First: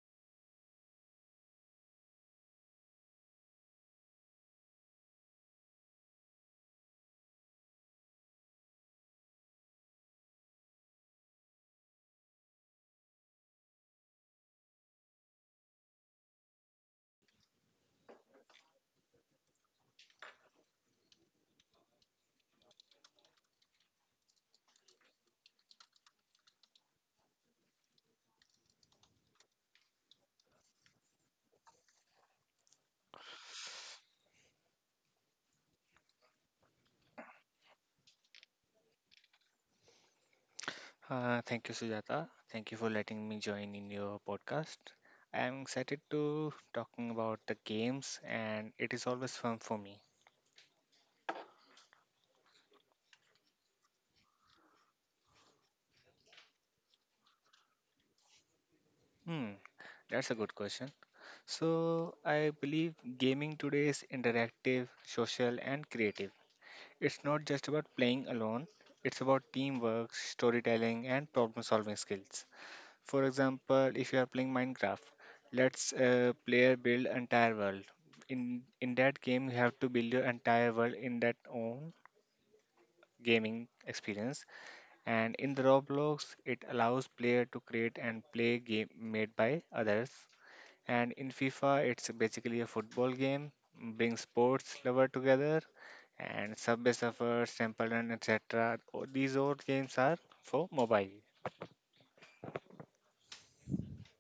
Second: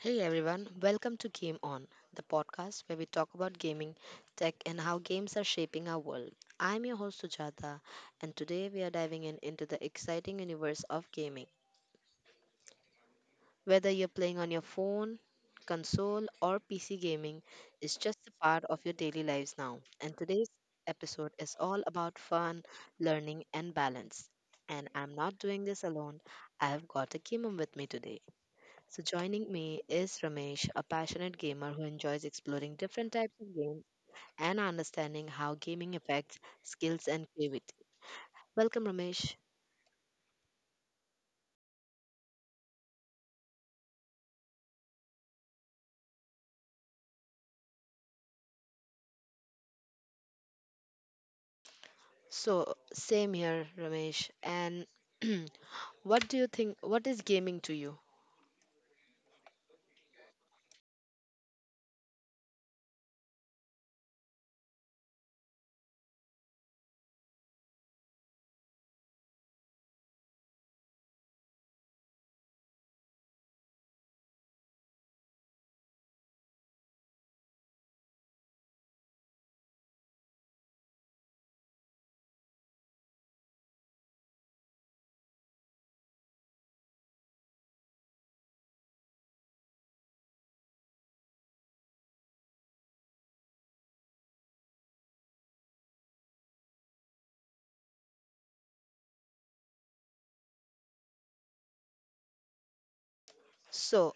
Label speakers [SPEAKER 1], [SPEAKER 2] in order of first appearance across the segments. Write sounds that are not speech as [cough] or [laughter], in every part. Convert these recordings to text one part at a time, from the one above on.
[SPEAKER 1] Hey everyone, welcome to Game On, the podcast where we talk about gaming, tech, and how games are shaping our world. I'm your host Sujata, and today we are diving in into the exciting universe of gaming. Whether you're playing on your phone, console, or PC gaming, is just a part of your daily lives now. And today's episode is all about fun, learning, and balance. And I'm not doing this alone. I have got a Kimum with me today. So, joining me is Ramesh, a passionate gamer who enjoys exploring different types of games and understanding how gaming affects skills and creativity. Welcome, Ramesh.
[SPEAKER 2] Thank you, Sujata. Thank you for letting me join in your podcast. I am excited to talking about the games, and it is always fun for me.
[SPEAKER 1] So, same here, Ramesh. And [clears throat] what do you think? What is gaming to you?
[SPEAKER 2] Hmm, that's a good question. So I believe gaming today is interactive, social, and creative. It's not just about playing alone. It's about teamwork, storytelling, and problem-solving skills. For example, if you are playing Minecraft, let's player build entire world. In that game, you have to build your entire world in that own gaming experience. And in the Roblox, it allows player to create and play game made by others. And in FIFA, it's basically a football game, bring sports lover together, and Subway Surfers, Temple Run, etc. These all games are for mobile.
[SPEAKER 1] So,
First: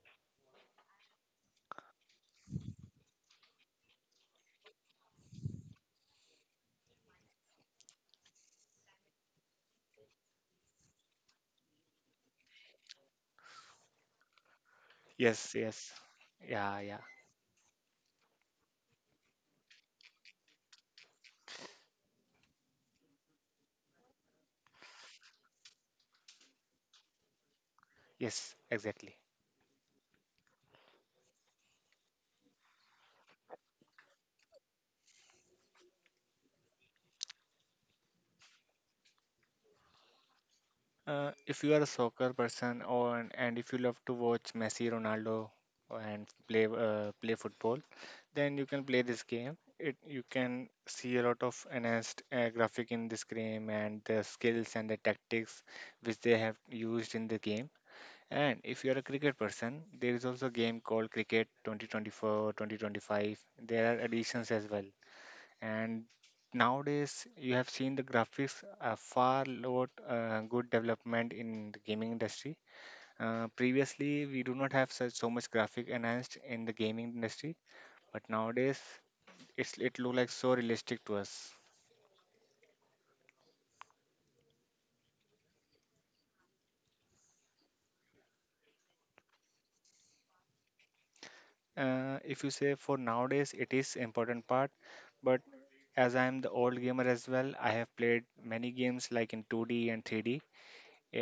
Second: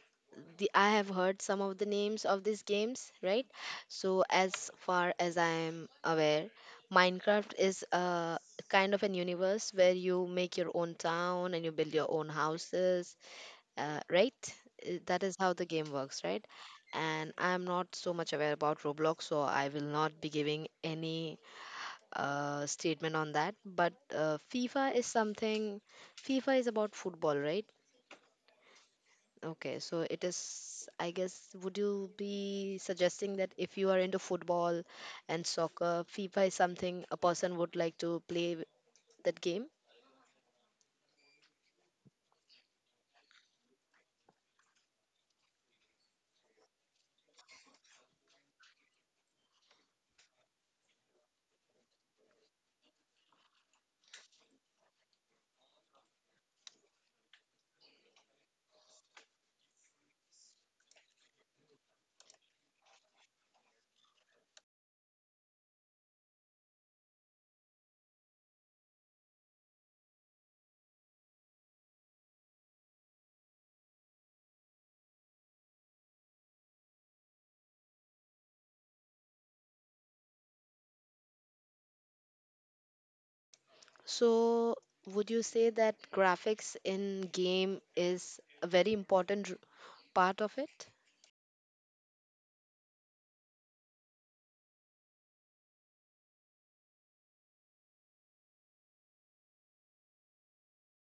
[SPEAKER 1] I have heard some of the names of these games, right? So, as far as I am aware, Minecraft is a kind of an universe where you make your own town and you build your own houses right? That is
[SPEAKER 2] Yes,
[SPEAKER 1] how the
[SPEAKER 2] yes.
[SPEAKER 1] game works, right?
[SPEAKER 2] Yeah, yeah.
[SPEAKER 1] And I'm not so much aware about Roblox, so I will not be giving any statement on that. But FIFA is about football, right?
[SPEAKER 2] Yes, exactly.
[SPEAKER 1] Okay, so it is, I guess, would you be suggesting that if you are into football and soccer, FIFA is something a person would like to that game?
[SPEAKER 2] If you are a soccer person or and if you love to watch Messi, Ronaldo, and play football, then you can play this game. It you can see a lot of enhanced graphic in this game and the skills and the tactics which they have used in the game. And if you are a cricket person, there is also a game called Cricket 2024, 2025. There are additions as well. And nowadays you have seen the graphics are far lot good development in the gaming industry. Previously we do not have such so much graphic enhanced in the gaming industry, but nowadays it look like so realistic to us.
[SPEAKER 1] So, would you say that graphics in game is a very important part of it?
[SPEAKER 2] If you say for nowadays it is important part, but as I am the old gamer as well, I have played many games like in 2D and 3D,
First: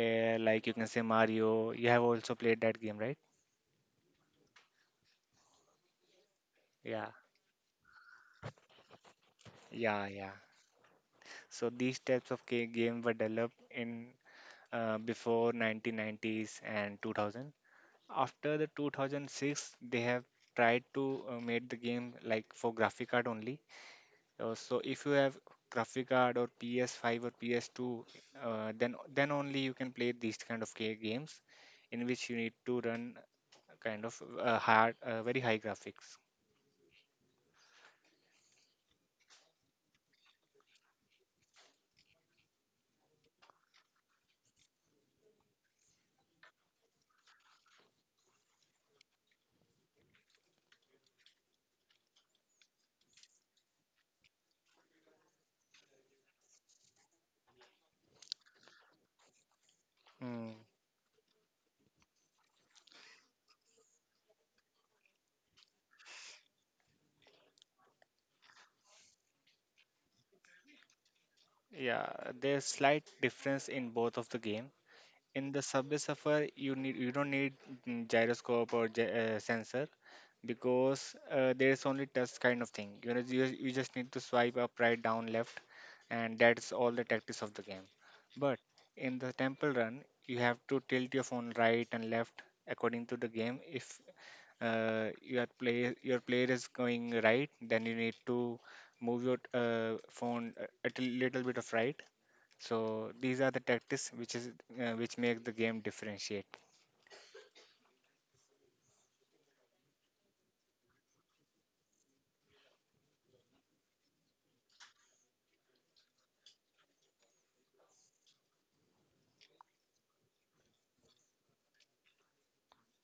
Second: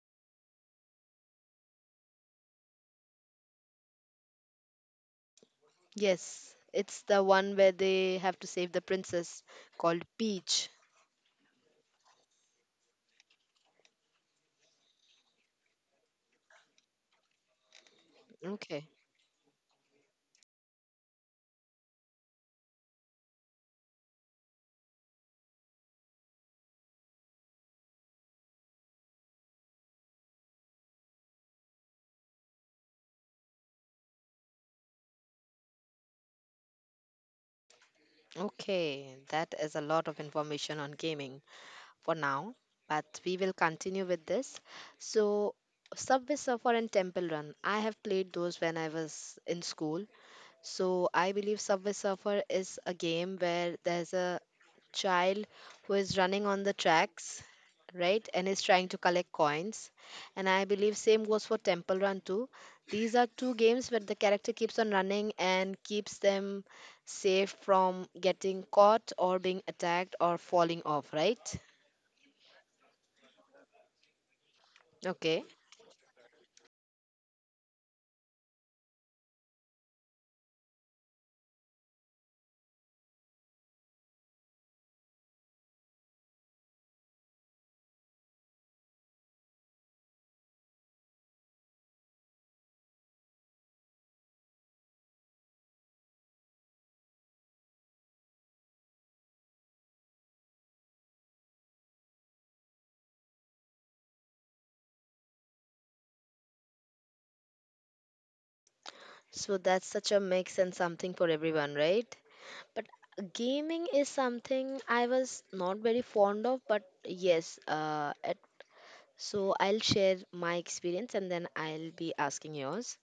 [SPEAKER 2] like you can say Mario, you have also played that game, right?
[SPEAKER 1] Yes, it's
[SPEAKER 2] Yeah,
[SPEAKER 1] the one where they have to save the princess called
[SPEAKER 2] yeah, yeah.
[SPEAKER 1] Peach.
[SPEAKER 2] So these types of game were developed in, before 1990s and 2000. After the
[SPEAKER 1] Okay,
[SPEAKER 2] 2006, they have tried to make the game like for graphic card only. So if you have graphic card or PS5 or PS2, then only you can play these kind of games, in which you need to run kind of hard, very high graphics.
[SPEAKER 1] okay, that is a lot of information on gaming for now, but we will continue with this. So, Subway Surfer and Temple Run, I have played those when I was in school. So I believe Subway Surfer is a game where there's a child who is running on the tracks, right, and is trying to collect coins. And
[SPEAKER 2] Hmm.
[SPEAKER 1] I believe same goes for Temple Run too. These are two games where the character keeps on running and keeps them safe from getting caught or being attacked or falling off, right?
[SPEAKER 2] Yeah, there's slight difference in both of the game.
[SPEAKER 1] Okay.
[SPEAKER 2] In the subway suffer, you don't need, gyroscope or sensor, because there's only touch kind of thing, you just need to swipe up, right, down, left, and that's all the tactics of the game. But in the temple run, you have to tilt your phone right and left according to the game. If your player is going right, then you need to move your phone a little bit of right. So these are the tactics which is which make the game differentiate.
[SPEAKER 1] So that's such a mix and something for everyone, right? But gaming is something I was not very fond of, but yes, so I'll share my experience and then I'll be asking yours,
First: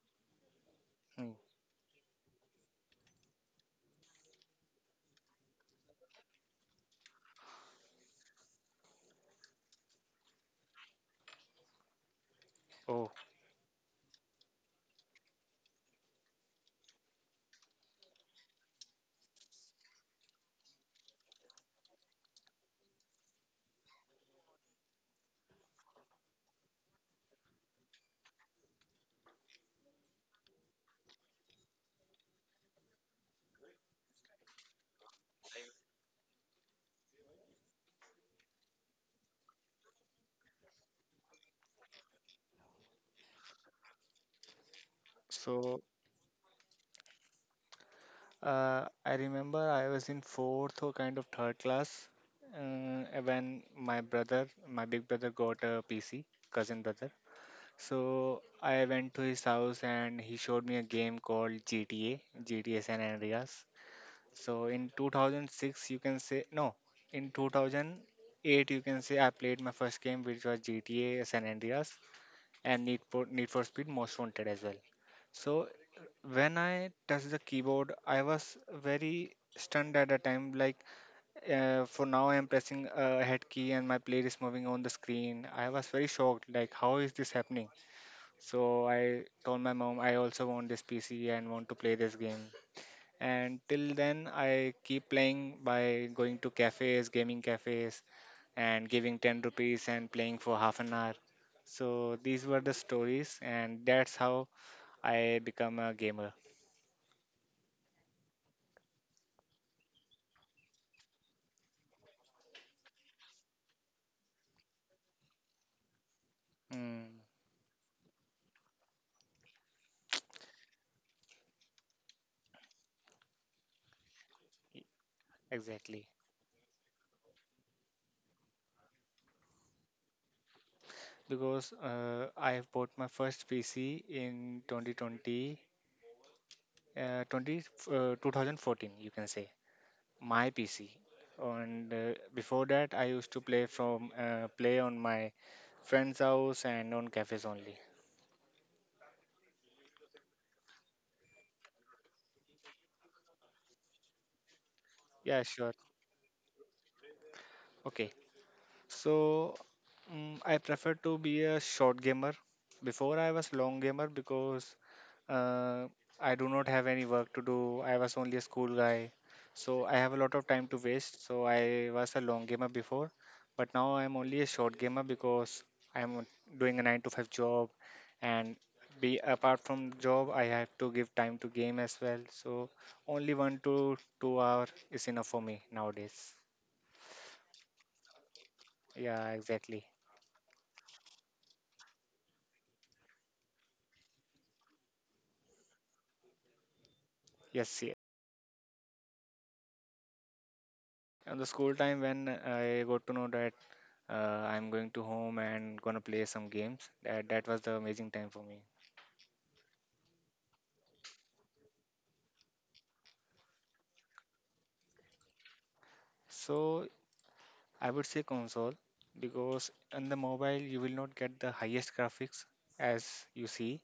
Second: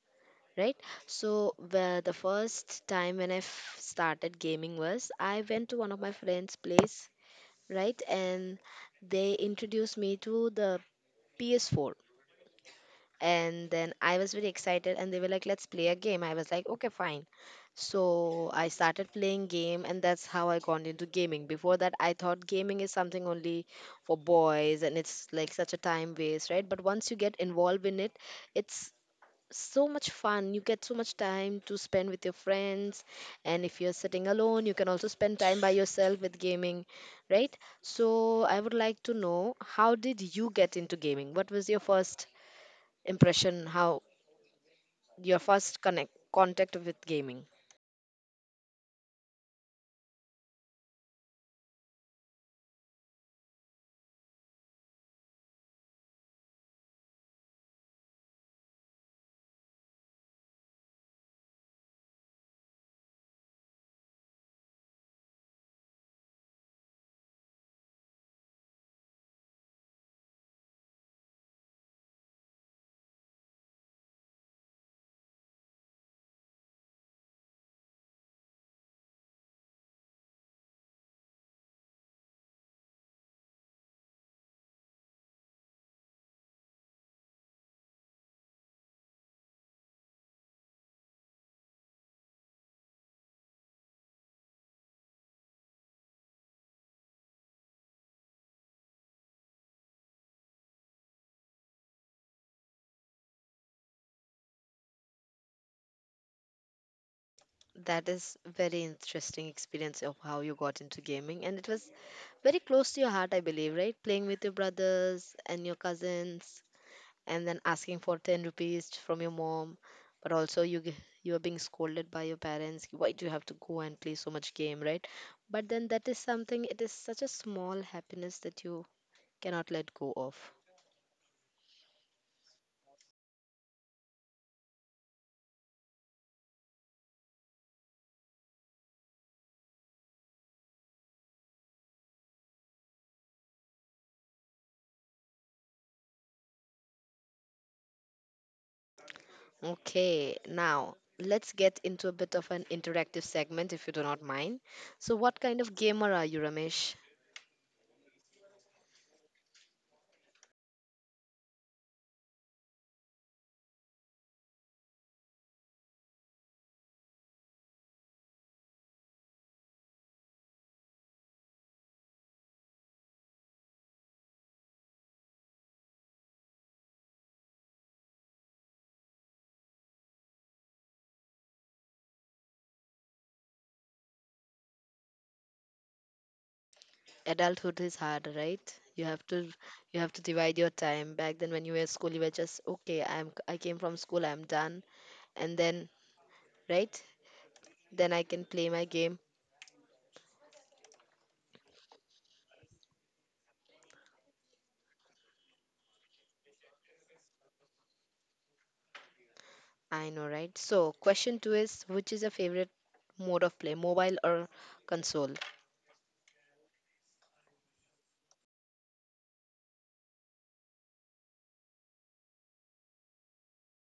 [SPEAKER 1] right?
[SPEAKER 2] Mm.
[SPEAKER 1] So the first time when started gaming was I went to one of my friend's place, right? And they introduced me to the PS4,
[SPEAKER 2] Oh,
[SPEAKER 1] and then I was very excited and they were like, let's play a game. I was like, okay, fine. So I started playing game and that's how I got into gaming. Before that I thought gaming is something only for boys and it's like such a time waste, right? But once you get involved in it, it's so much fun. You get so much time to spend with your friends, and if you're sitting alone, you can also spend time by yourself with gaming, right? So I would like to know, how did you get into gaming? What was your first impression? How your first
[SPEAKER 2] so
[SPEAKER 1] connect contact with gaming?
[SPEAKER 2] I remember I was in fourth or kind of third class, when my brother, my big brother, got a PC, cousin brother. So I went to his house and he showed me a game called GTA San Andreas. So in 2006, you can say no, in 2008, you can say I played my first game, which was GTA San Andreas and Need for Speed Most Wanted as well. So when I touched the keyboard, I was very stunned at the time. Like, for now, I am pressing a head key and my player is moving on the screen. I was very shocked. Like, how is this happening? So I told my mom I also want this PC and want to play this game. And till then, I keep playing by going to cafes, gaming cafes, and giving 10 rupees and playing for half an hour. So these were the stories, and that's how I become a gamer.
[SPEAKER 1] That is very interesting experience of how you got into gaming, and it was very close to your heart, I believe, right? Playing with your brothers and your cousins
[SPEAKER 2] Mm,
[SPEAKER 1] and then asking for 10 rupees from your mom. But also you are being scolded by your parents, why do you have to go and play so much game,
[SPEAKER 2] e-
[SPEAKER 1] right? But then
[SPEAKER 2] exactly.
[SPEAKER 1] that is something, it is such a small happiness that you cannot let go of.
[SPEAKER 2] Because I have bought my first PC in 2020, 20, 2014, you can say, my PC. And before that, I used to play from play on my friend's house and on cafes only.
[SPEAKER 1] Okay, now let's get into a bit of an interactive segment if you do not mind. So what
[SPEAKER 2] Yeah,
[SPEAKER 1] kind
[SPEAKER 2] sure.
[SPEAKER 1] of gamer are you, Ramesh?
[SPEAKER 2] Okay. So I prefer to be a short gamer. Before I was long gamer because uh, I do not have any work to do. I was only a school guy, so I have a lot of time to waste. So I was a long gamer before, but now I'm only a short gamer because I'm doing a nine to five job, and be apart from job, I have to give time to game as well. So only 1 to 2 hour is enough for me nowadays.
[SPEAKER 1] Adulthood is hard, right?
[SPEAKER 2] Yeah, exactly.
[SPEAKER 1] You have to divide your time. Back then when you were at school, you were just okay, I came from school, I'm done. And then, right?
[SPEAKER 2] Yes.
[SPEAKER 1] Then I can play my game.
[SPEAKER 2] On the school time, when I got to know that uh, I'm going to home and gonna play some games, that was the amazing time for me.
[SPEAKER 1] I know, right? So question two is, which is your favorite mode of play, mobile or console?
[SPEAKER 2] So I would say console because on the mobile you will not get the highest graphics as you see,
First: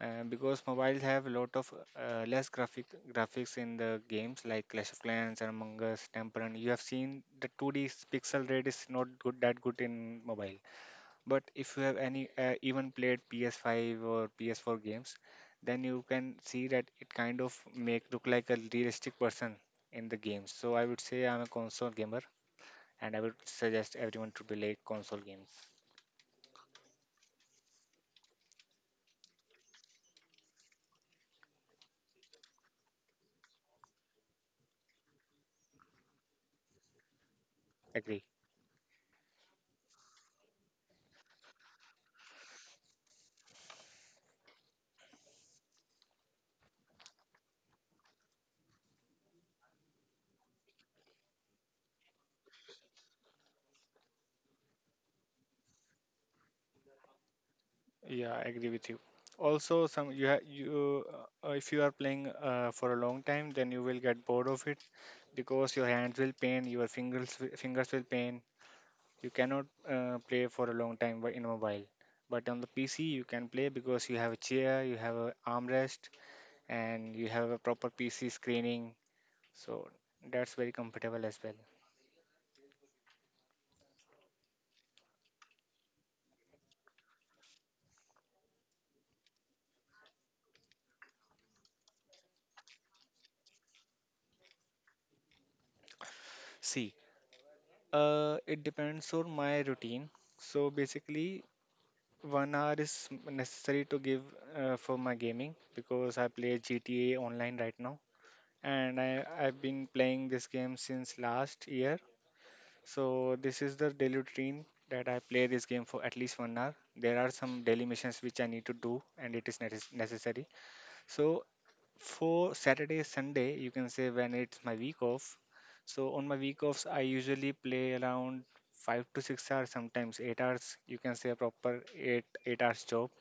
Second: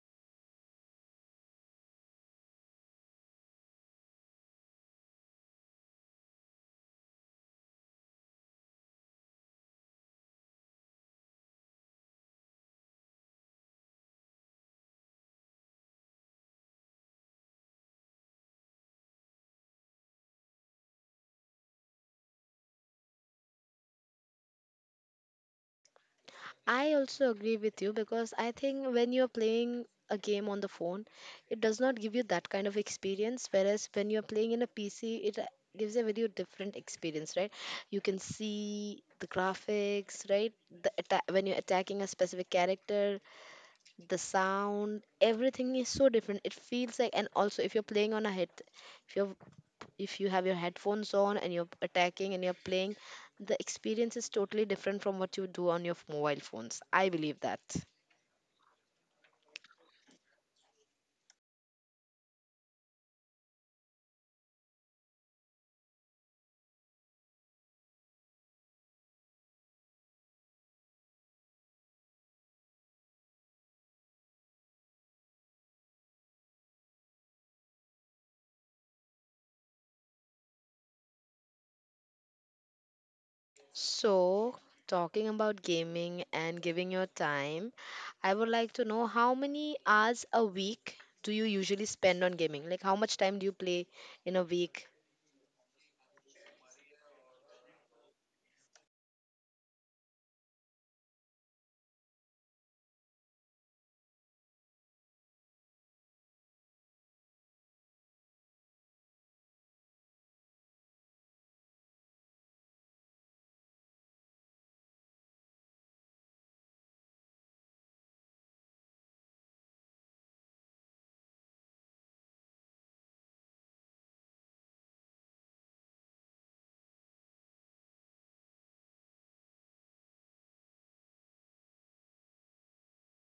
[SPEAKER 2] because mobiles have a lot of less graphics in the games like Clash of Clans and Among Us, Temple Run. You have seen the 2D pixel rate is not good that good in mobile. But if you have any even played PS5 or PS4 games, then you can see that it kind of make look like a realistic person in the games. So I would say I'm a console gamer, and I would suggest everyone to play console games.
[SPEAKER 1] I also agree with you because I think when you're playing a game on the phone, it does not give you that kind of experience. Whereas when you're playing in a PC, it gives a very different experience, right? You can
[SPEAKER 2] Agree.
[SPEAKER 1] see the graphics, right? When you're attacking a specific character, the sound, everything is so different. It feels like, and also if you're playing on a head, if you're if you have your headphones on and you're attacking and you're playing, the experience is totally different from what you do on your mobile phones. I believe that.
[SPEAKER 2] Yeah, I agree with you. Also, some you ha- you if you are playing for a long time, then you will get bored of it because your hands will pain, your fingers will pain. You cannot play for a long time in mobile, but on the PC you can play because you have a chair, you have a armrest, and you have a proper PC screening. So that's very comfortable as well.
[SPEAKER 1] So, talking about gaming and giving your time, I would like to know, how many hours a week do you usually spend on gaming? Like, how much time do you play in a week?
[SPEAKER 2] See, it depends on my routine. So basically, 1 hour is necessary to give for my gaming because I play GTA online right now, and I've been playing this game since last year. So this is the daily routine that I play this game for at least 1 hour. There are some daily missions which I need to do, and it is necessary. So for Saturday, Sunday, you can say, when it's my week off. So on my week offs, I usually play around 5 to 6 hours, sometimes 8 hours. You can say a proper eight hours job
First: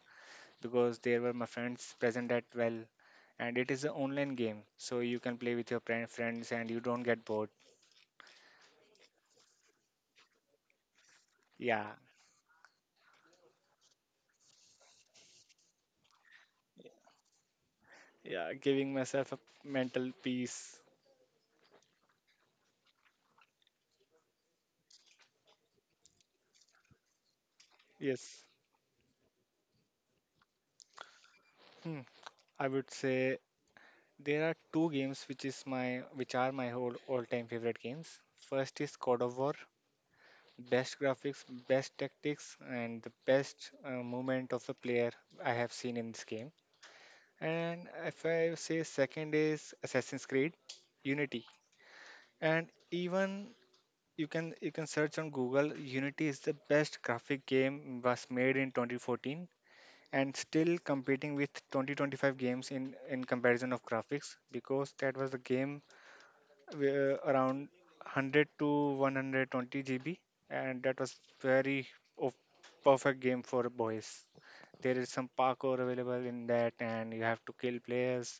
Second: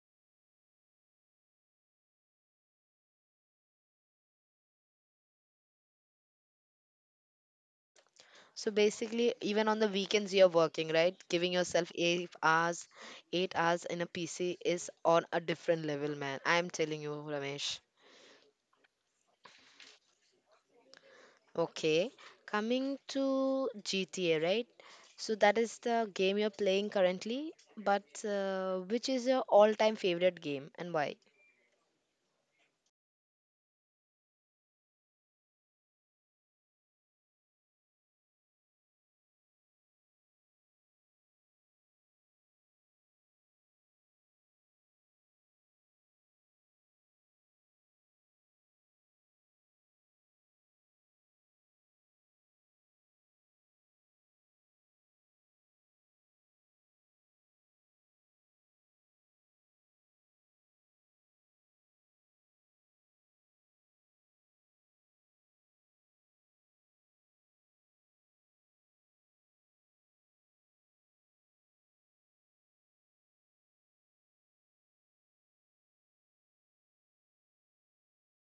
[SPEAKER 2] because there were my friends present at well, and it is an online game, so you can play with your friends and you don't get bored.
[SPEAKER 1] So basically, even on the weekends, you're working, right? Giving yourself
[SPEAKER 2] Yeah.
[SPEAKER 1] 8 hours, 8 hours in a PC is on a different level, man. I'm telling you, Ramesh.
[SPEAKER 2] Yeah, giving myself a mental peace.
[SPEAKER 1] Okay, coming to GTA, right? So that is the game you're playing currently, but
[SPEAKER 2] Yes.
[SPEAKER 1] which is your all-time favorite game and why?
[SPEAKER 2] Hmm. I would say there are two games which are my whole all-time favorite games. First is God of War, best graphics, best tactics, and the best movement of the player I have seen in this game. And if I say second is Assassin's Creed Unity, and even you can search on Google. Unity is the best graphic game was made in 2014 and still competing with 2025 games in comparison of graphics because that was the game where around 100 to 120 GB and that was very of perfect game for boys. There is some parkour available in that and you have to kill players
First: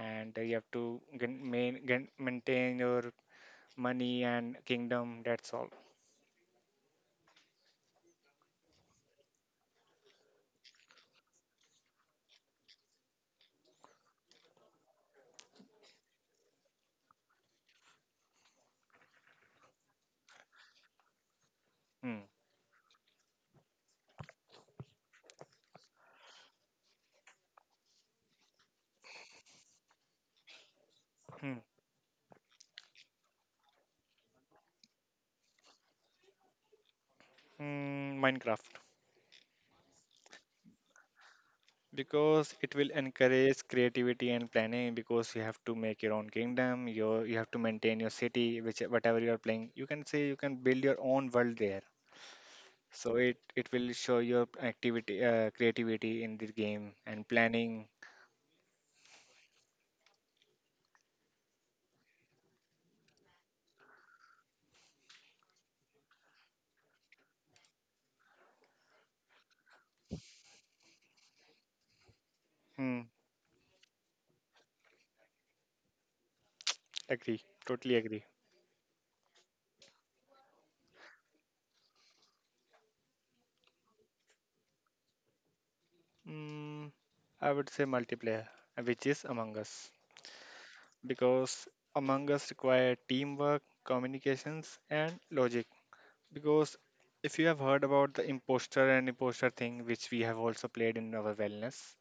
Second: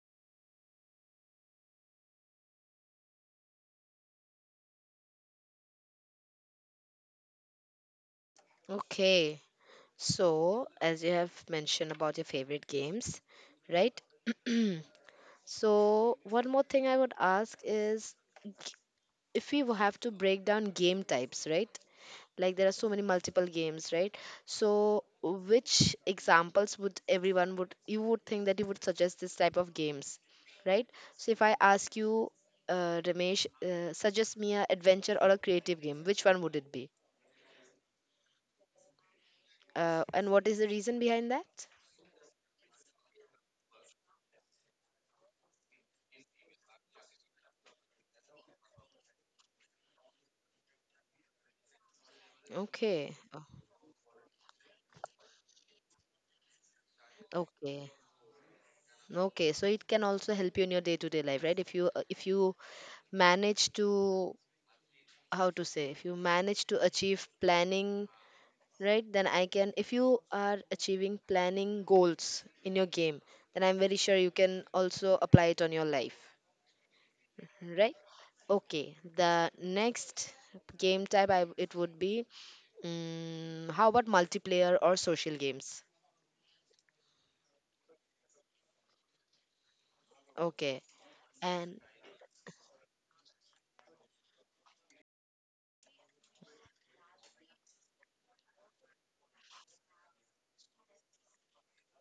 [SPEAKER 2] and you have to maintain your money and kingdom, that's all.
[SPEAKER 1] Okay, so as you have mentioned about your favorite games, right? [clears throat] So one more thing I would ask is, if we have to break down game types, right?
[SPEAKER 2] Mm.
[SPEAKER 1] Like there are so many multiple games, right? So which examples would everyone would you would think that you would suggest this type of games, right? So if I
[SPEAKER 2] Mm.
[SPEAKER 1] ask you, Ramesh, suggest me a adventure or a creative game, which one would it be?
[SPEAKER 2] Mm. Minecraft.
[SPEAKER 1] And what is the reason behind that?
[SPEAKER 2] Because it will encourage creativity and planning because you have to make your own kingdom, you have to maintain your city, which whatever you are playing, you can say, you can build your own world there. So
[SPEAKER 1] Okay.
[SPEAKER 2] it
[SPEAKER 1] Oh,
[SPEAKER 2] it will show your activity creativity in the game and planning.
[SPEAKER 1] okay, okay, so it can also help you in your day to day life, right? If you manage to, how to say, if you manage to achieve planning, right? Then I can, if you are achieving planning goals in your
[SPEAKER 2] Hmm,
[SPEAKER 1] game, then I'm very sure you can also apply it on your life,
[SPEAKER 2] agree, totally
[SPEAKER 1] right?
[SPEAKER 2] agree.
[SPEAKER 1] Okay, the next game type, it would be, mm how about multiplayer or social games?
[SPEAKER 2] mm, I would say multiplayer, which is Among Us.
[SPEAKER 1] Okay.
[SPEAKER 2] Because
[SPEAKER 1] And
[SPEAKER 2] Among Us require teamwork, communications, and logic. Because if you have heard about the imposter and imposter thing, which we have also played in our wellness,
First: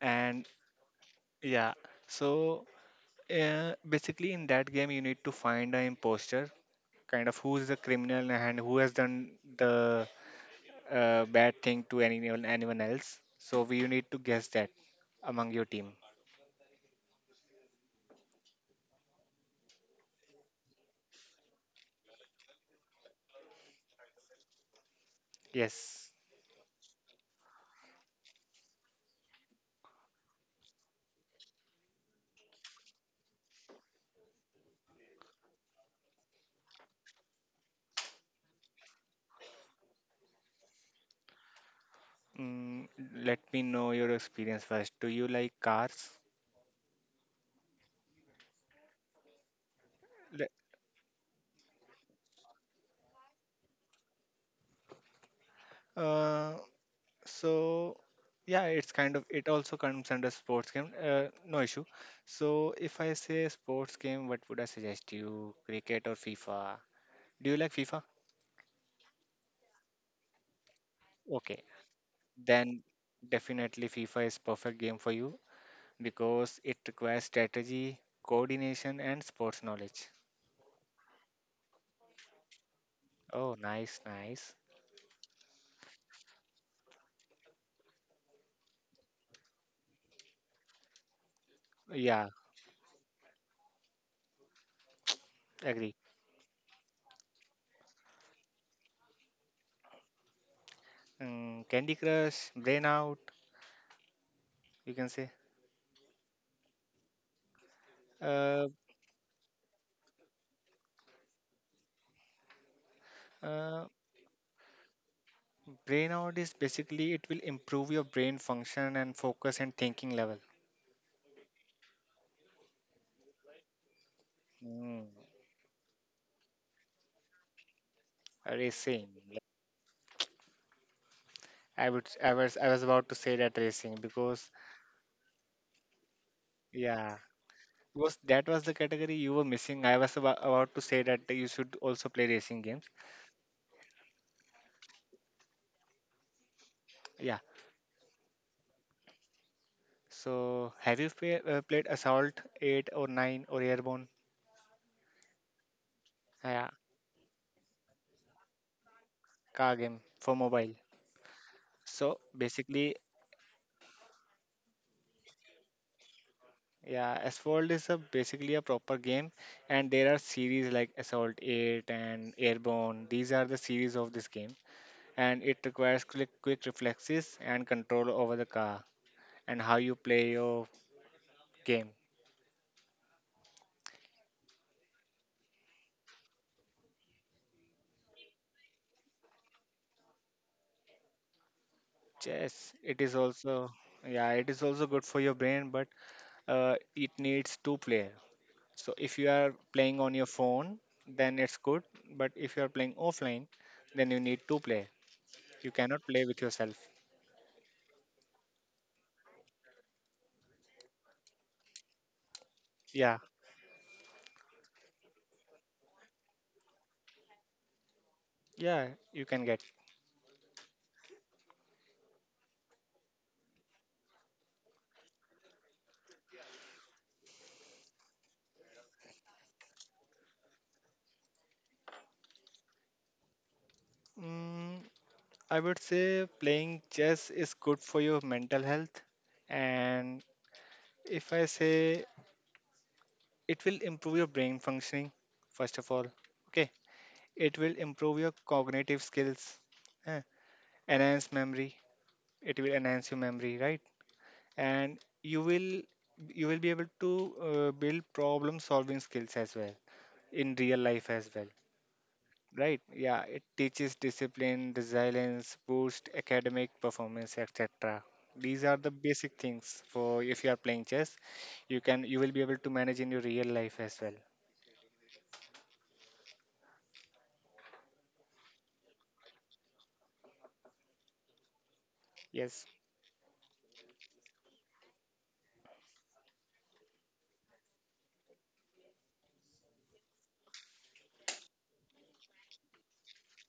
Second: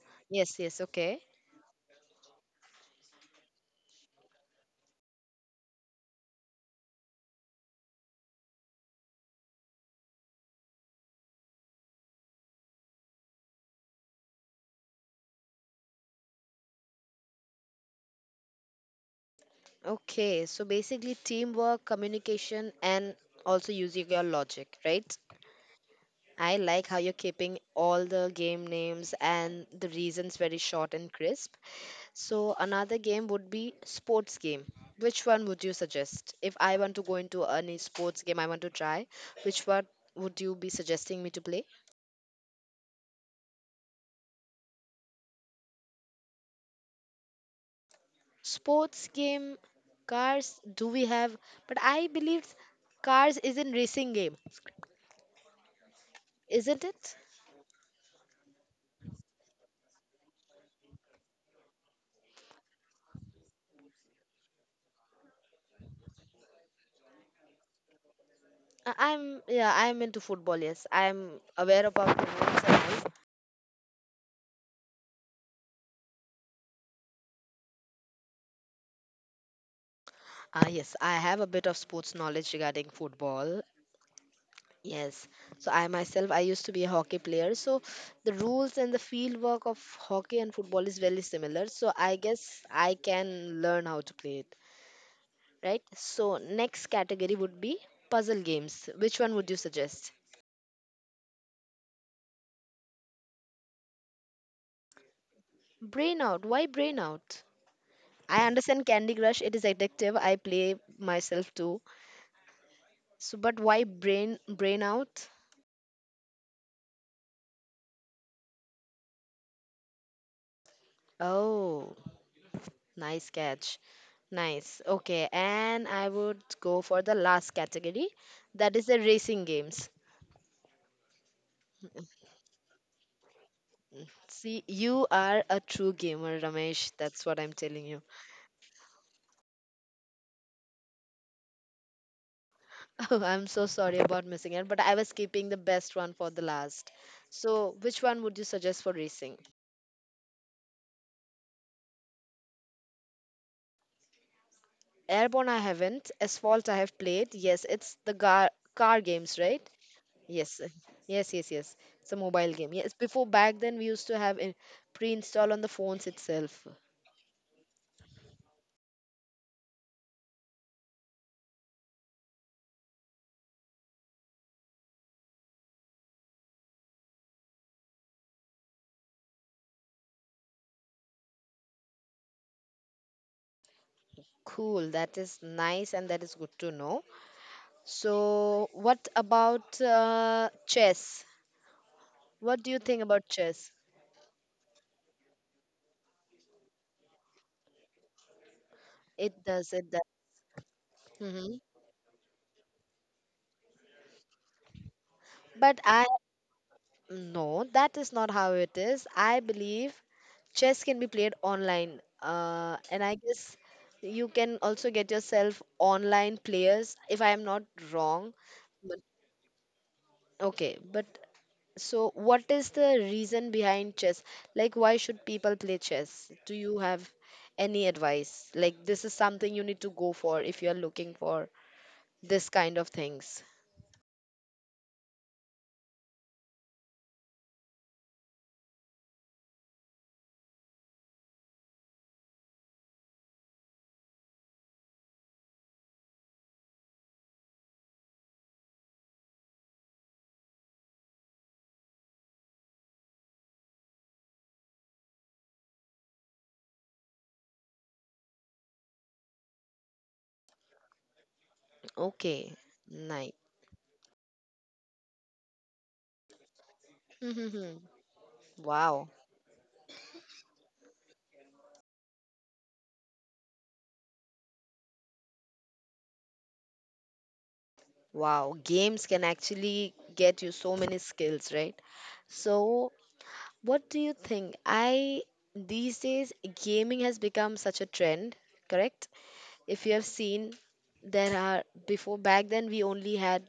[SPEAKER 2] and
[SPEAKER 1] yes, yes, okay.
[SPEAKER 2] yeah, so basically in that game you need to find an imposter, kind of who is the criminal and who has done the bad thing to anyone else. So we you need to guess that among your team.
[SPEAKER 1] Okay, so basically teamwork, communication, and also using your logic, right?
[SPEAKER 2] Yes.
[SPEAKER 1] I like how you're keeping all the game names and the reasons very short and crisp. So another game would be sports game. Which one would you suggest? If I want to go into any sports game I want to try, which one would you be suggesting me to play?
[SPEAKER 2] Mm, Let me know your experience first. Do you like cars?
[SPEAKER 1] Sports game,
[SPEAKER 2] Le-
[SPEAKER 1] cars do we have? But I believe cars is in racing game,
[SPEAKER 2] Uh,
[SPEAKER 1] isn't it?
[SPEAKER 2] So yeah, it's kind of it also comes under sports game. No issue. So if I say sports game, what would I suggest you? Cricket or FIFA? Do you like FIFA?
[SPEAKER 1] I'm, yeah, I'm into football, yes. I'm
[SPEAKER 2] Okay,
[SPEAKER 1] aware about the rules and
[SPEAKER 2] then
[SPEAKER 1] all.
[SPEAKER 2] definitely FIFA is perfect game for you because it requires strategy, coordination, and sports knowledge.
[SPEAKER 1] Ah yes, I have a bit of sports knowledge regarding
[SPEAKER 2] Oh,
[SPEAKER 1] football.
[SPEAKER 2] nice, nice.
[SPEAKER 1] Yes. So I myself, I used to be a hockey player. So the rules and the field work of hockey and football is very similar. So I
[SPEAKER 2] Yeah,
[SPEAKER 1] guess I can learn how to play it, right?
[SPEAKER 2] agree.
[SPEAKER 1] So next category would be puzzle games. Which one would you suggest?
[SPEAKER 2] Candy Crush, Brain Out, you can say.
[SPEAKER 1] Brain out. Why brain out? I
[SPEAKER 2] Uh,
[SPEAKER 1] understand Candy Crush. It is addictive. I play myself too. So, but
[SPEAKER 2] uh,
[SPEAKER 1] why brain out?
[SPEAKER 2] Brainout is basically it will improve your brain function and focus and thinking level.
[SPEAKER 1] Oh. Nice catch. Nice.
[SPEAKER 2] Mm,
[SPEAKER 1] Okay, and I would go for the last category. That is the
[SPEAKER 2] Racing. Like,
[SPEAKER 1] racing games.
[SPEAKER 2] I was about to say that racing because,
[SPEAKER 1] See, you are a true gamer, Ramesh.
[SPEAKER 2] yeah,
[SPEAKER 1] That's what I'm telling you. [laughs]
[SPEAKER 2] because that was the category you were missing. I was about to say that you should also play racing games.
[SPEAKER 1] Oh, I'm so sorry about missing it, but I was keeping the best one for the last.
[SPEAKER 2] Yeah.
[SPEAKER 1] So, which one would you suggest for racing?
[SPEAKER 2] So have you played Assault 8 or 9 or Airborne?
[SPEAKER 1] Airborne, I haven't. Asphalt,
[SPEAKER 2] Yeah,
[SPEAKER 1] I have played. Yes, it's the car games, right?
[SPEAKER 2] car game for
[SPEAKER 1] Yes, uh,
[SPEAKER 2] mobile.
[SPEAKER 1] yes, it's a
[SPEAKER 2] So
[SPEAKER 1] mobile game.
[SPEAKER 2] basically,
[SPEAKER 1] Yes, before back then we used to have in pre-install on the phones itself.
[SPEAKER 2] yeah, Assault is a basically a proper game, and there are series like Assault 8 and Airborne. These are the series of this game, and it requires quick reflexes and control over the car and how you play your game.
[SPEAKER 1] Cool, that is nice and that is good to know. So, what about chess? What do
[SPEAKER 2] Chess,
[SPEAKER 1] you
[SPEAKER 2] it
[SPEAKER 1] think
[SPEAKER 2] is
[SPEAKER 1] about
[SPEAKER 2] also,
[SPEAKER 1] chess?
[SPEAKER 2] yeah, it is also good for your brain, but it needs two player. So if you
[SPEAKER 1] It
[SPEAKER 2] are
[SPEAKER 1] does, it
[SPEAKER 2] playing
[SPEAKER 1] does.
[SPEAKER 2] on your phone, then it's
[SPEAKER 1] Hmm.
[SPEAKER 2] good, but if you are playing offline, then you need two player. You
[SPEAKER 1] But
[SPEAKER 2] cannot play with yourself.
[SPEAKER 1] no, that is not how it is. I believe chess can be played online. And I
[SPEAKER 2] Yeah,
[SPEAKER 1] guess you can also get yourself online players, if I am not wrong.
[SPEAKER 2] yeah,
[SPEAKER 1] But,
[SPEAKER 2] you can get.
[SPEAKER 1] okay, but so, what is the reason behind chess? Like, why should people play chess? Do you have any advice? Like, this is something you need to go for if you're looking for this kind of things.
[SPEAKER 2] Mm, I would say playing chess is good for your mental health, and if I say it will improve your brain functioning, first of all, okay, it will improve your cognitive skills, eh, enhance memory, it will enhance your memory, right? And you will you will be able to build problem solving skills as well, in real life as well,
[SPEAKER 1] Okay,
[SPEAKER 2] right. Yeah,
[SPEAKER 1] nice.
[SPEAKER 2] it teaches discipline, resilience, boost academic performance, etc.
[SPEAKER 1] [laughs]
[SPEAKER 2] These are the
[SPEAKER 1] Wow,
[SPEAKER 2] basic things for if you are playing chess, you can, you will be able to manage in your real life as well.
[SPEAKER 1] wow. Games can actually get you so many skills, right?
[SPEAKER 2] Yes.
[SPEAKER 1] So, what do you think? These days, gaming has become such a trend, correct? If you have seen, there are, before back then we only had,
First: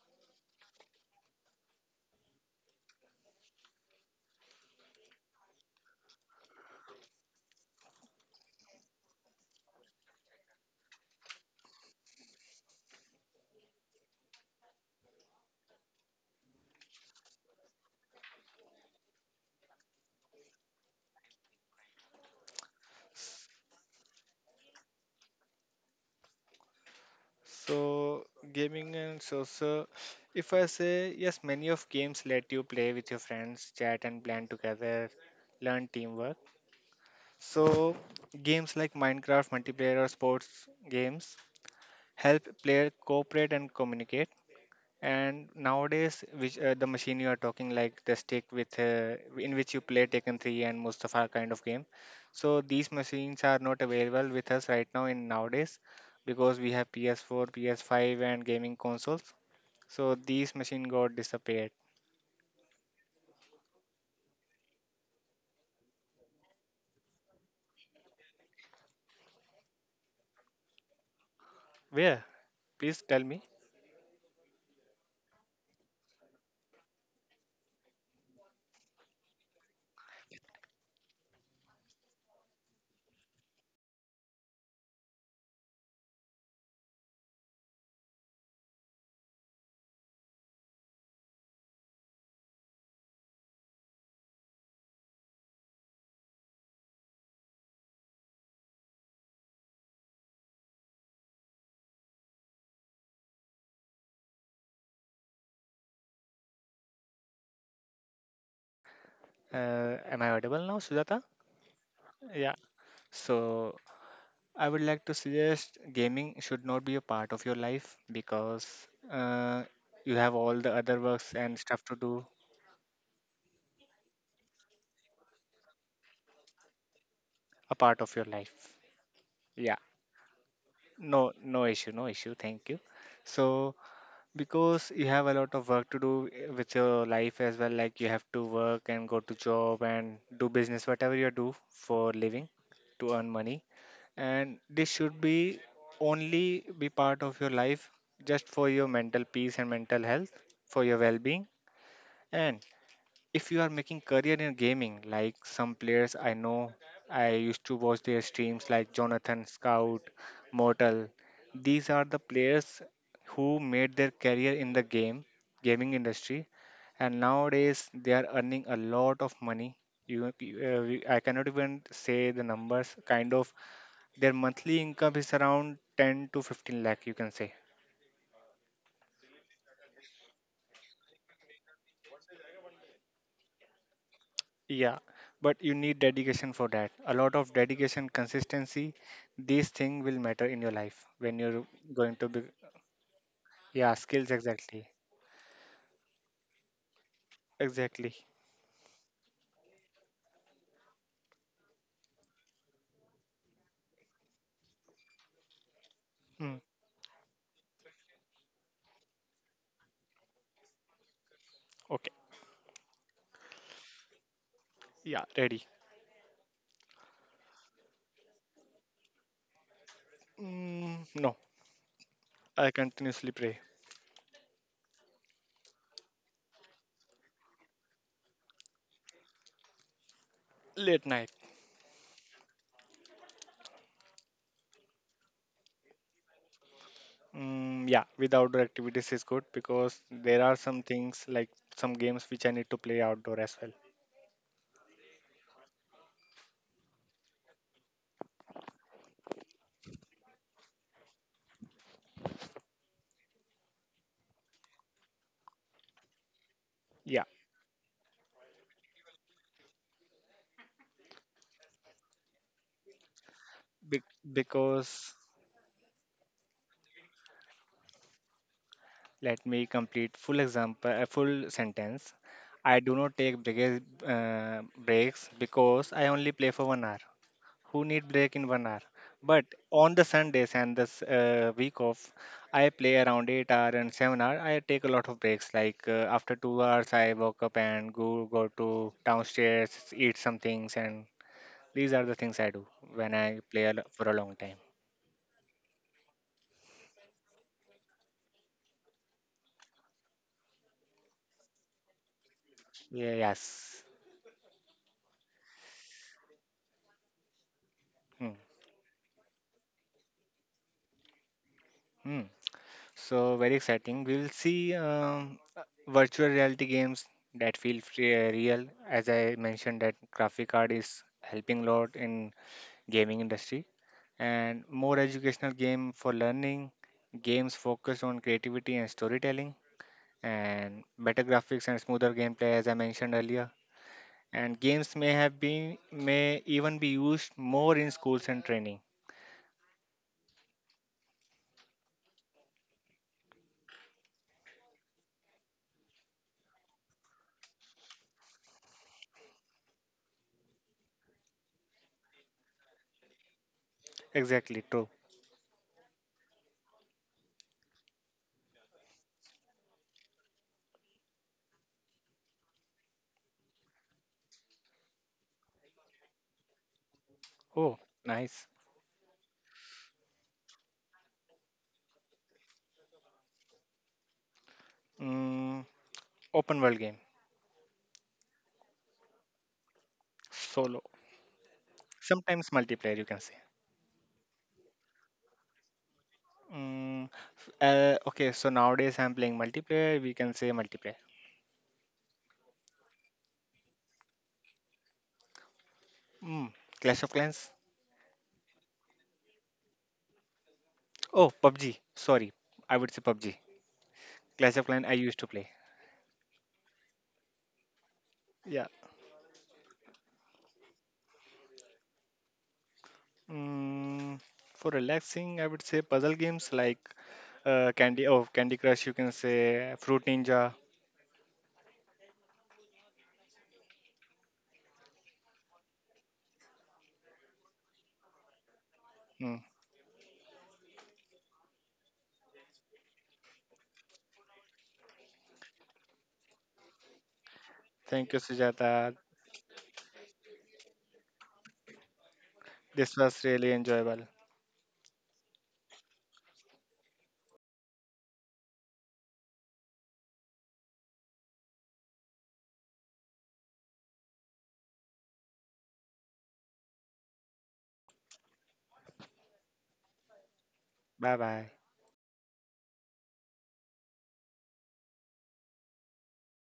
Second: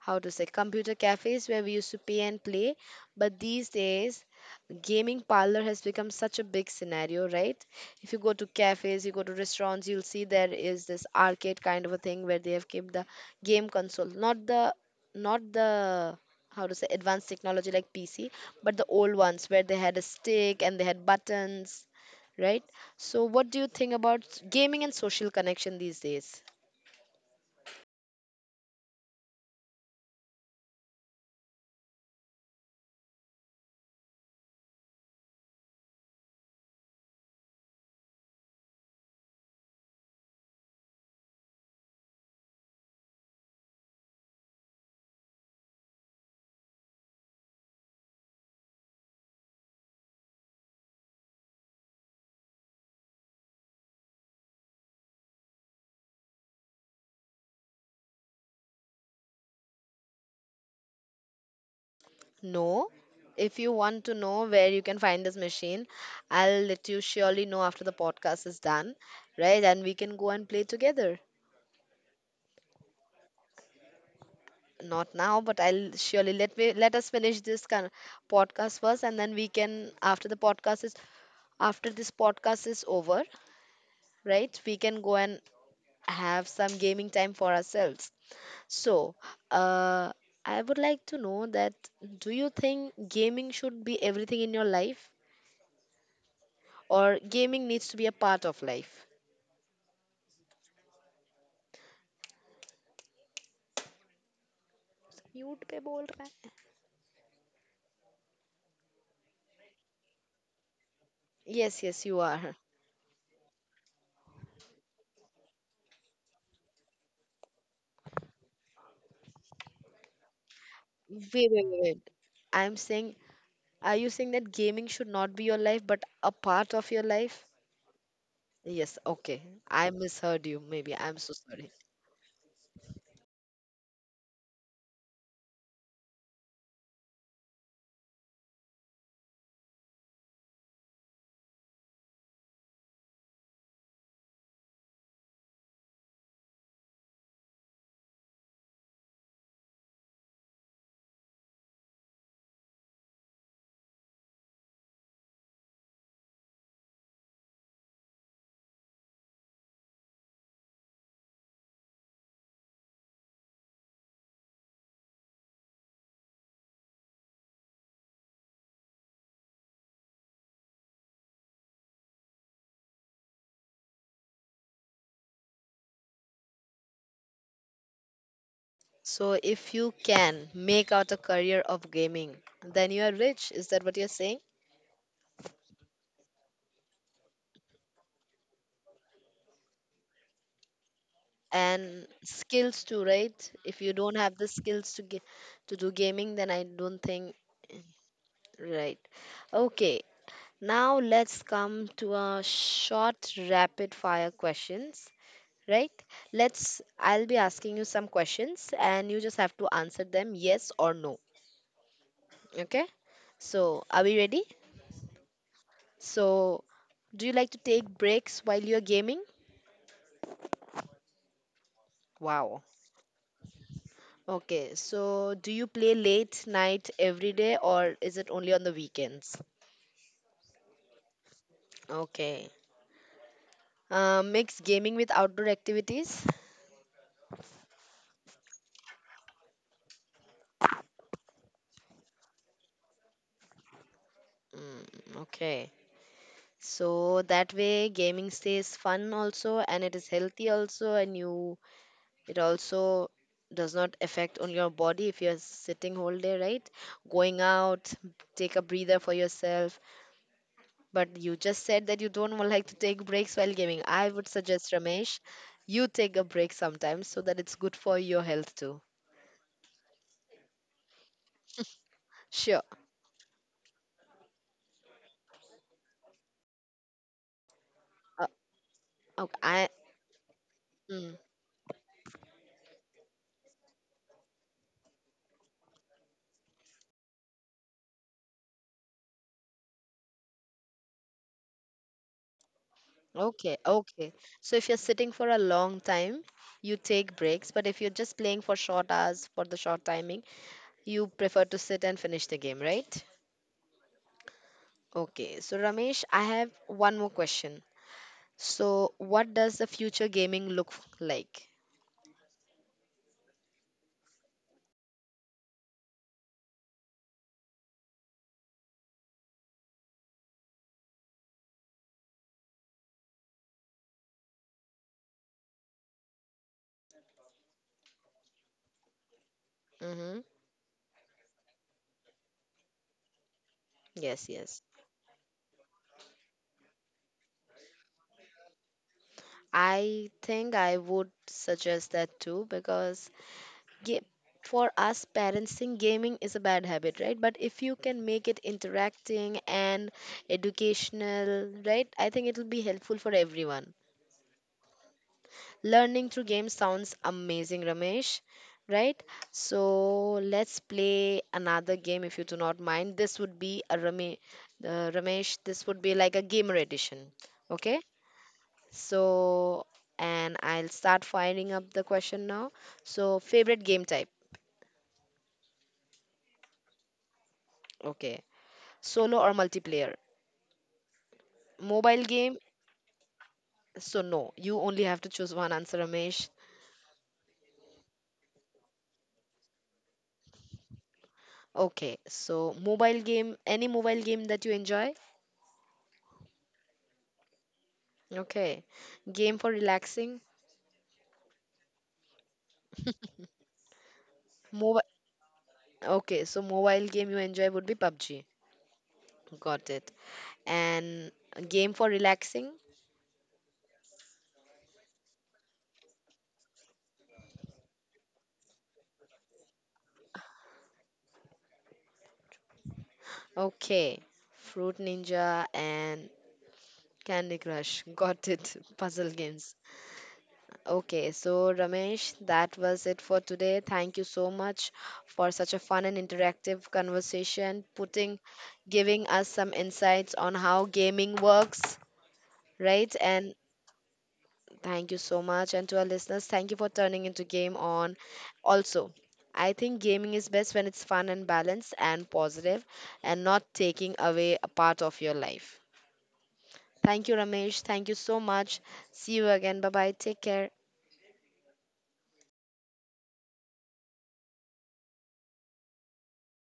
[SPEAKER 1] how to say, computer cafes where we used to pay and play, but these days gaming parlor has become such a big scenario, right? If you go to cafes, you go to restaurants, you'll see there is this arcade kind of a thing where they have kept the game console, not the not the how to say advanced technology like PC, but the old ones where they had a stick and they had buttons, right? So, what do you think about gaming and social connection these days?
[SPEAKER 2] So gaming and social, if I say, yes, many of games let you play with your friends, chat and plan together, learn teamwork. So games like Minecraft multiplayer or sports games help player cooperate and communicate. And nowadays, which the machine you are talking like the stick with in which you play Taken 3 and Mustafa kind of game. So these machines are not available with us right now in nowadays because we have PS4, PS5 and gaming consoles. So these machine got disappeared.
[SPEAKER 1] No. If you want to know where you can find this machine, I'll let you surely know after the podcast is done, right? And we can go and play together.
[SPEAKER 2] Where? Please tell me.
[SPEAKER 1] Not now, but I'll surely let us finish this kind of podcast first, and then we can after this podcast is over, right? We can go and have some gaming time for ourselves. So, uh, I would like to know that, do you think gaming should be everything in your life or gaming needs to be a part of life? Mute पे बोल रहा है.
[SPEAKER 2] Am I audible now, Sujata?
[SPEAKER 1] Yes, yes, you
[SPEAKER 2] Yeah.
[SPEAKER 1] are.
[SPEAKER 2] So I would like to suggest gaming should not be a part of your life because uh, you have all the other
[SPEAKER 1] Wait,
[SPEAKER 2] works
[SPEAKER 1] wait,
[SPEAKER 2] and
[SPEAKER 1] wait.
[SPEAKER 2] stuff to
[SPEAKER 1] wait.
[SPEAKER 2] do,
[SPEAKER 1] I'm saying, are you saying that gaming should not be your life but a part of your life?
[SPEAKER 2] a part of your life.
[SPEAKER 1] Yes, okay.
[SPEAKER 2] Yeah,
[SPEAKER 1] I misheard you. Maybe I'm
[SPEAKER 2] no,
[SPEAKER 1] so
[SPEAKER 2] no
[SPEAKER 1] sorry.
[SPEAKER 2] issue, no issue. Thank you. So, because you have a lot of work to do, with your life as well, like you have to work and go to job and do business, whatever you do for living to earn money. And this should be only be part of your life just for your mental peace and mental health, for your well being. And if you are making career in gaming, like some players I know, I used to watch their streams like Jonathan, Scout, Mortal. These are the players who made their career in the game gaming industry, and nowadays they are earning a lot of money. I cannot even say the numbers kind of. Their monthly income is around 10 to 15 lakh, you can say.
[SPEAKER 1] So, if you can make out a career of gaming, then you are rich. Is that what you're saying?
[SPEAKER 2] Yeah, but you need dedication for that. A lot of dedication, consistency. These things will matter in your life when you're
[SPEAKER 1] And
[SPEAKER 2] going to be.
[SPEAKER 1] skills too, right? If you
[SPEAKER 2] Yeah,
[SPEAKER 1] don't
[SPEAKER 2] skills
[SPEAKER 1] have the
[SPEAKER 2] exactly.
[SPEAKER 1] skills to get to do gaming, then I don't think,
[SPEAKER 2] Exactly.
[SPEAKER 1] right? Okay, now let's come to a short rapid fire questions, right?
[SPEAKER 2] Hmm.
[SPEAKER 1] Let's, I'll be asking you some questions and you just have to answer them yes or no.
[SPEAKER 2] Okay.
[SPEAKER 1] Okay, so are we ready?
[SPEAKER 2] Yeah, ready.
[SPEAKER 1] So, do you like to take breaks while you're gaming?
[SPEAKER 2] Mm, no,
[SPEAKER 1] Wow.
[SPEAKER 2] I continuously pray
[SPEAKER 1] Okay, so do you play late night every day or is it only on the weekends?
[SPEAKER 2] late night.
[SPEAKER 1] Okay. Mix gaming with outdoor activities?
[SPEAKER 2] Mm, yeah, with outdoor activities is good because there are some things like some games which I need to play outdoor as well.
[SPEAKER 1] Mm, okay. So that way gaming stays fun also and it is healthy also, and you, it also does not affect on your body if you're sitting whole day, right?
[SPEAKER 2] Yeah,
[SPEAKER 1] Going out, take a breather for yourself. But you just said that you don't like to take breaks while gaming.
[SPEAKER 2] be-
[SPEAKER 1] I would suggest,
[SPEAKER 2] because,
[SPEAKER 1] Ramesh, you take a break sometimes so that it's good for your health too.
[SPEAKER 2] let me complete full example, a full sentence.
[SPEAKER 1] Sure.
[SPEAKER 2] I do not take breaks because I only play for 1 hour. Who need
[SPEAKER 1] Uh,
[SPEAKER 2] break in 1 hour?
[SPEAKER 1] okay.
[SPEAKER 2] But
[SPEAKER 1] I,
[SPEAKER 2] on the Sundays and this
[SPEAKER 1] mm,
[SPEAKER 2] week off, I play around 8 hour and 7 hour. I take a lot of breaks. Like after 2 hours, I woke up and go to downstairs, eat some things, and these are the things I do when I
[SPEAKER 1] okay.
[SPEAKER 2] play for
[SPEAKER 1] Okay.
[SPEAKER 2] a long
[SPEAKER 1] So
[SPEAKER 2] time.
[SPEAKER 1] if you're sitting for a long time, you take breaks. But if you're just playing for short hours, for the short timing, you prefer to sit and finish the game, right?
[SPEAKER 2] Yeah, yes.
[SPEAKER 1] Okay. So, Ramesh, I have one more question.
[SPEAKER 2] Hmm.
[SPEAKER 1] So, what does the future gaming look like?
[SPEAKER 2] Hmm. So very exciting. We will see virtual reality games that feel real. As I mentioned, that graphic card is helping a lot in gaming industry, and more educational game for learning, games focused on creativity and storytelling,
[SPEAKER 1] Mm-hmm.
[SPEAKER 2] and better graphics and smoother gameplay, as I mentioned earlier.
[SPEAKER 1] Yes,
[SPEAKER 2] And
[SPEAKER 1] yes.
[SPEAKER 2] games may have been may even be used more in schools and training.
[SPEAKER 1] I think I would suggest that too, because ga- for us parents, think gaming is a bad habit, right? But if you can make it interacting and educational, right? I think it will be helpful for everyone.
[SPEAKER 2] Exactly true.
[SPEAKER 1] Learning through games sounds amazing, Ramesh, right? So let's play another game if you do not mind. This would be a Ramesh. This would be like a gamer edition.
[SPEAKER 2] Oh,
[SPEAKER 1] Okay,
[SPEAKER 2] nice.
[SPEAKER 1] so, and I'll start firing up the question now. So, favorite game type?
[SPEAKER 2] Mm, open world game.
[SPEAKER 1] Okay. Solo or multiplayer?
[SPEAKER 2] Solo.
[SPEAKER 1] Mobile game?
[SPEAKER 2] Sometimes multiplayer, you can say.
[SPEAKER 1] So, no. You only have to choose one answer, Ramesh.
[SPEAKER 2] Mm, okay, so nowadays I'm playing multiplayer. We can say multiplayer.
[SPEAKER 1] Okay. So, mobile game, any mobile game that you enjoy?
[SPEAKER 2] Mm, Clash of Clans.
[SPEAKER 1] Okay. Game for relaxing?
[SPEAKER 2] Oh, PUBG. Sorry, I would say PUBG. Clash of
[SPEAKER 1] Mobile.
[SPEAKER 2] Clans I used to play.
[SPEAKER 1] Okay. So, mobile game you enjoy would be PUBG.
[SPEAKER 2] Yeah.
[SPEAKER 1] Got it. And a game for relaxing?
[SPEAKER 2] Mm, for relaxing, I would say puzzle games like Candy Crush. You can say Fruit Ninja.
[SPEAKER 1] Okay. Fruit Ninja and Candy Crush. Got it. [laughs] Puzzle
[SPEAKER 2] Mm.
[SPEAKER 1] games. Okay, so Ramesh, that was it for today. Thank you so much for such a fun and interactive conversation,
[SPEAKER 2] Thank you,
[SPEAKER 1] putting
[SPEAKER 2] Sujata.
[SPEAKER 1] giving us some insights on how gaming works, right?
[SPEAKER 2] This was
[SPEAKER 1] And
[SPEAKER 2] really enjoyable.
[SPEAKER 1] thank you so much. And to our listeners, thank you for turning into Game On. Also, I think gaming is best when it's fun and balanced and positive and not taking away a part of your life. Thank you, Ramesh. Thank you so much. See you again. Bye bye. Take care.
[SPEAKER 2] Bye bye.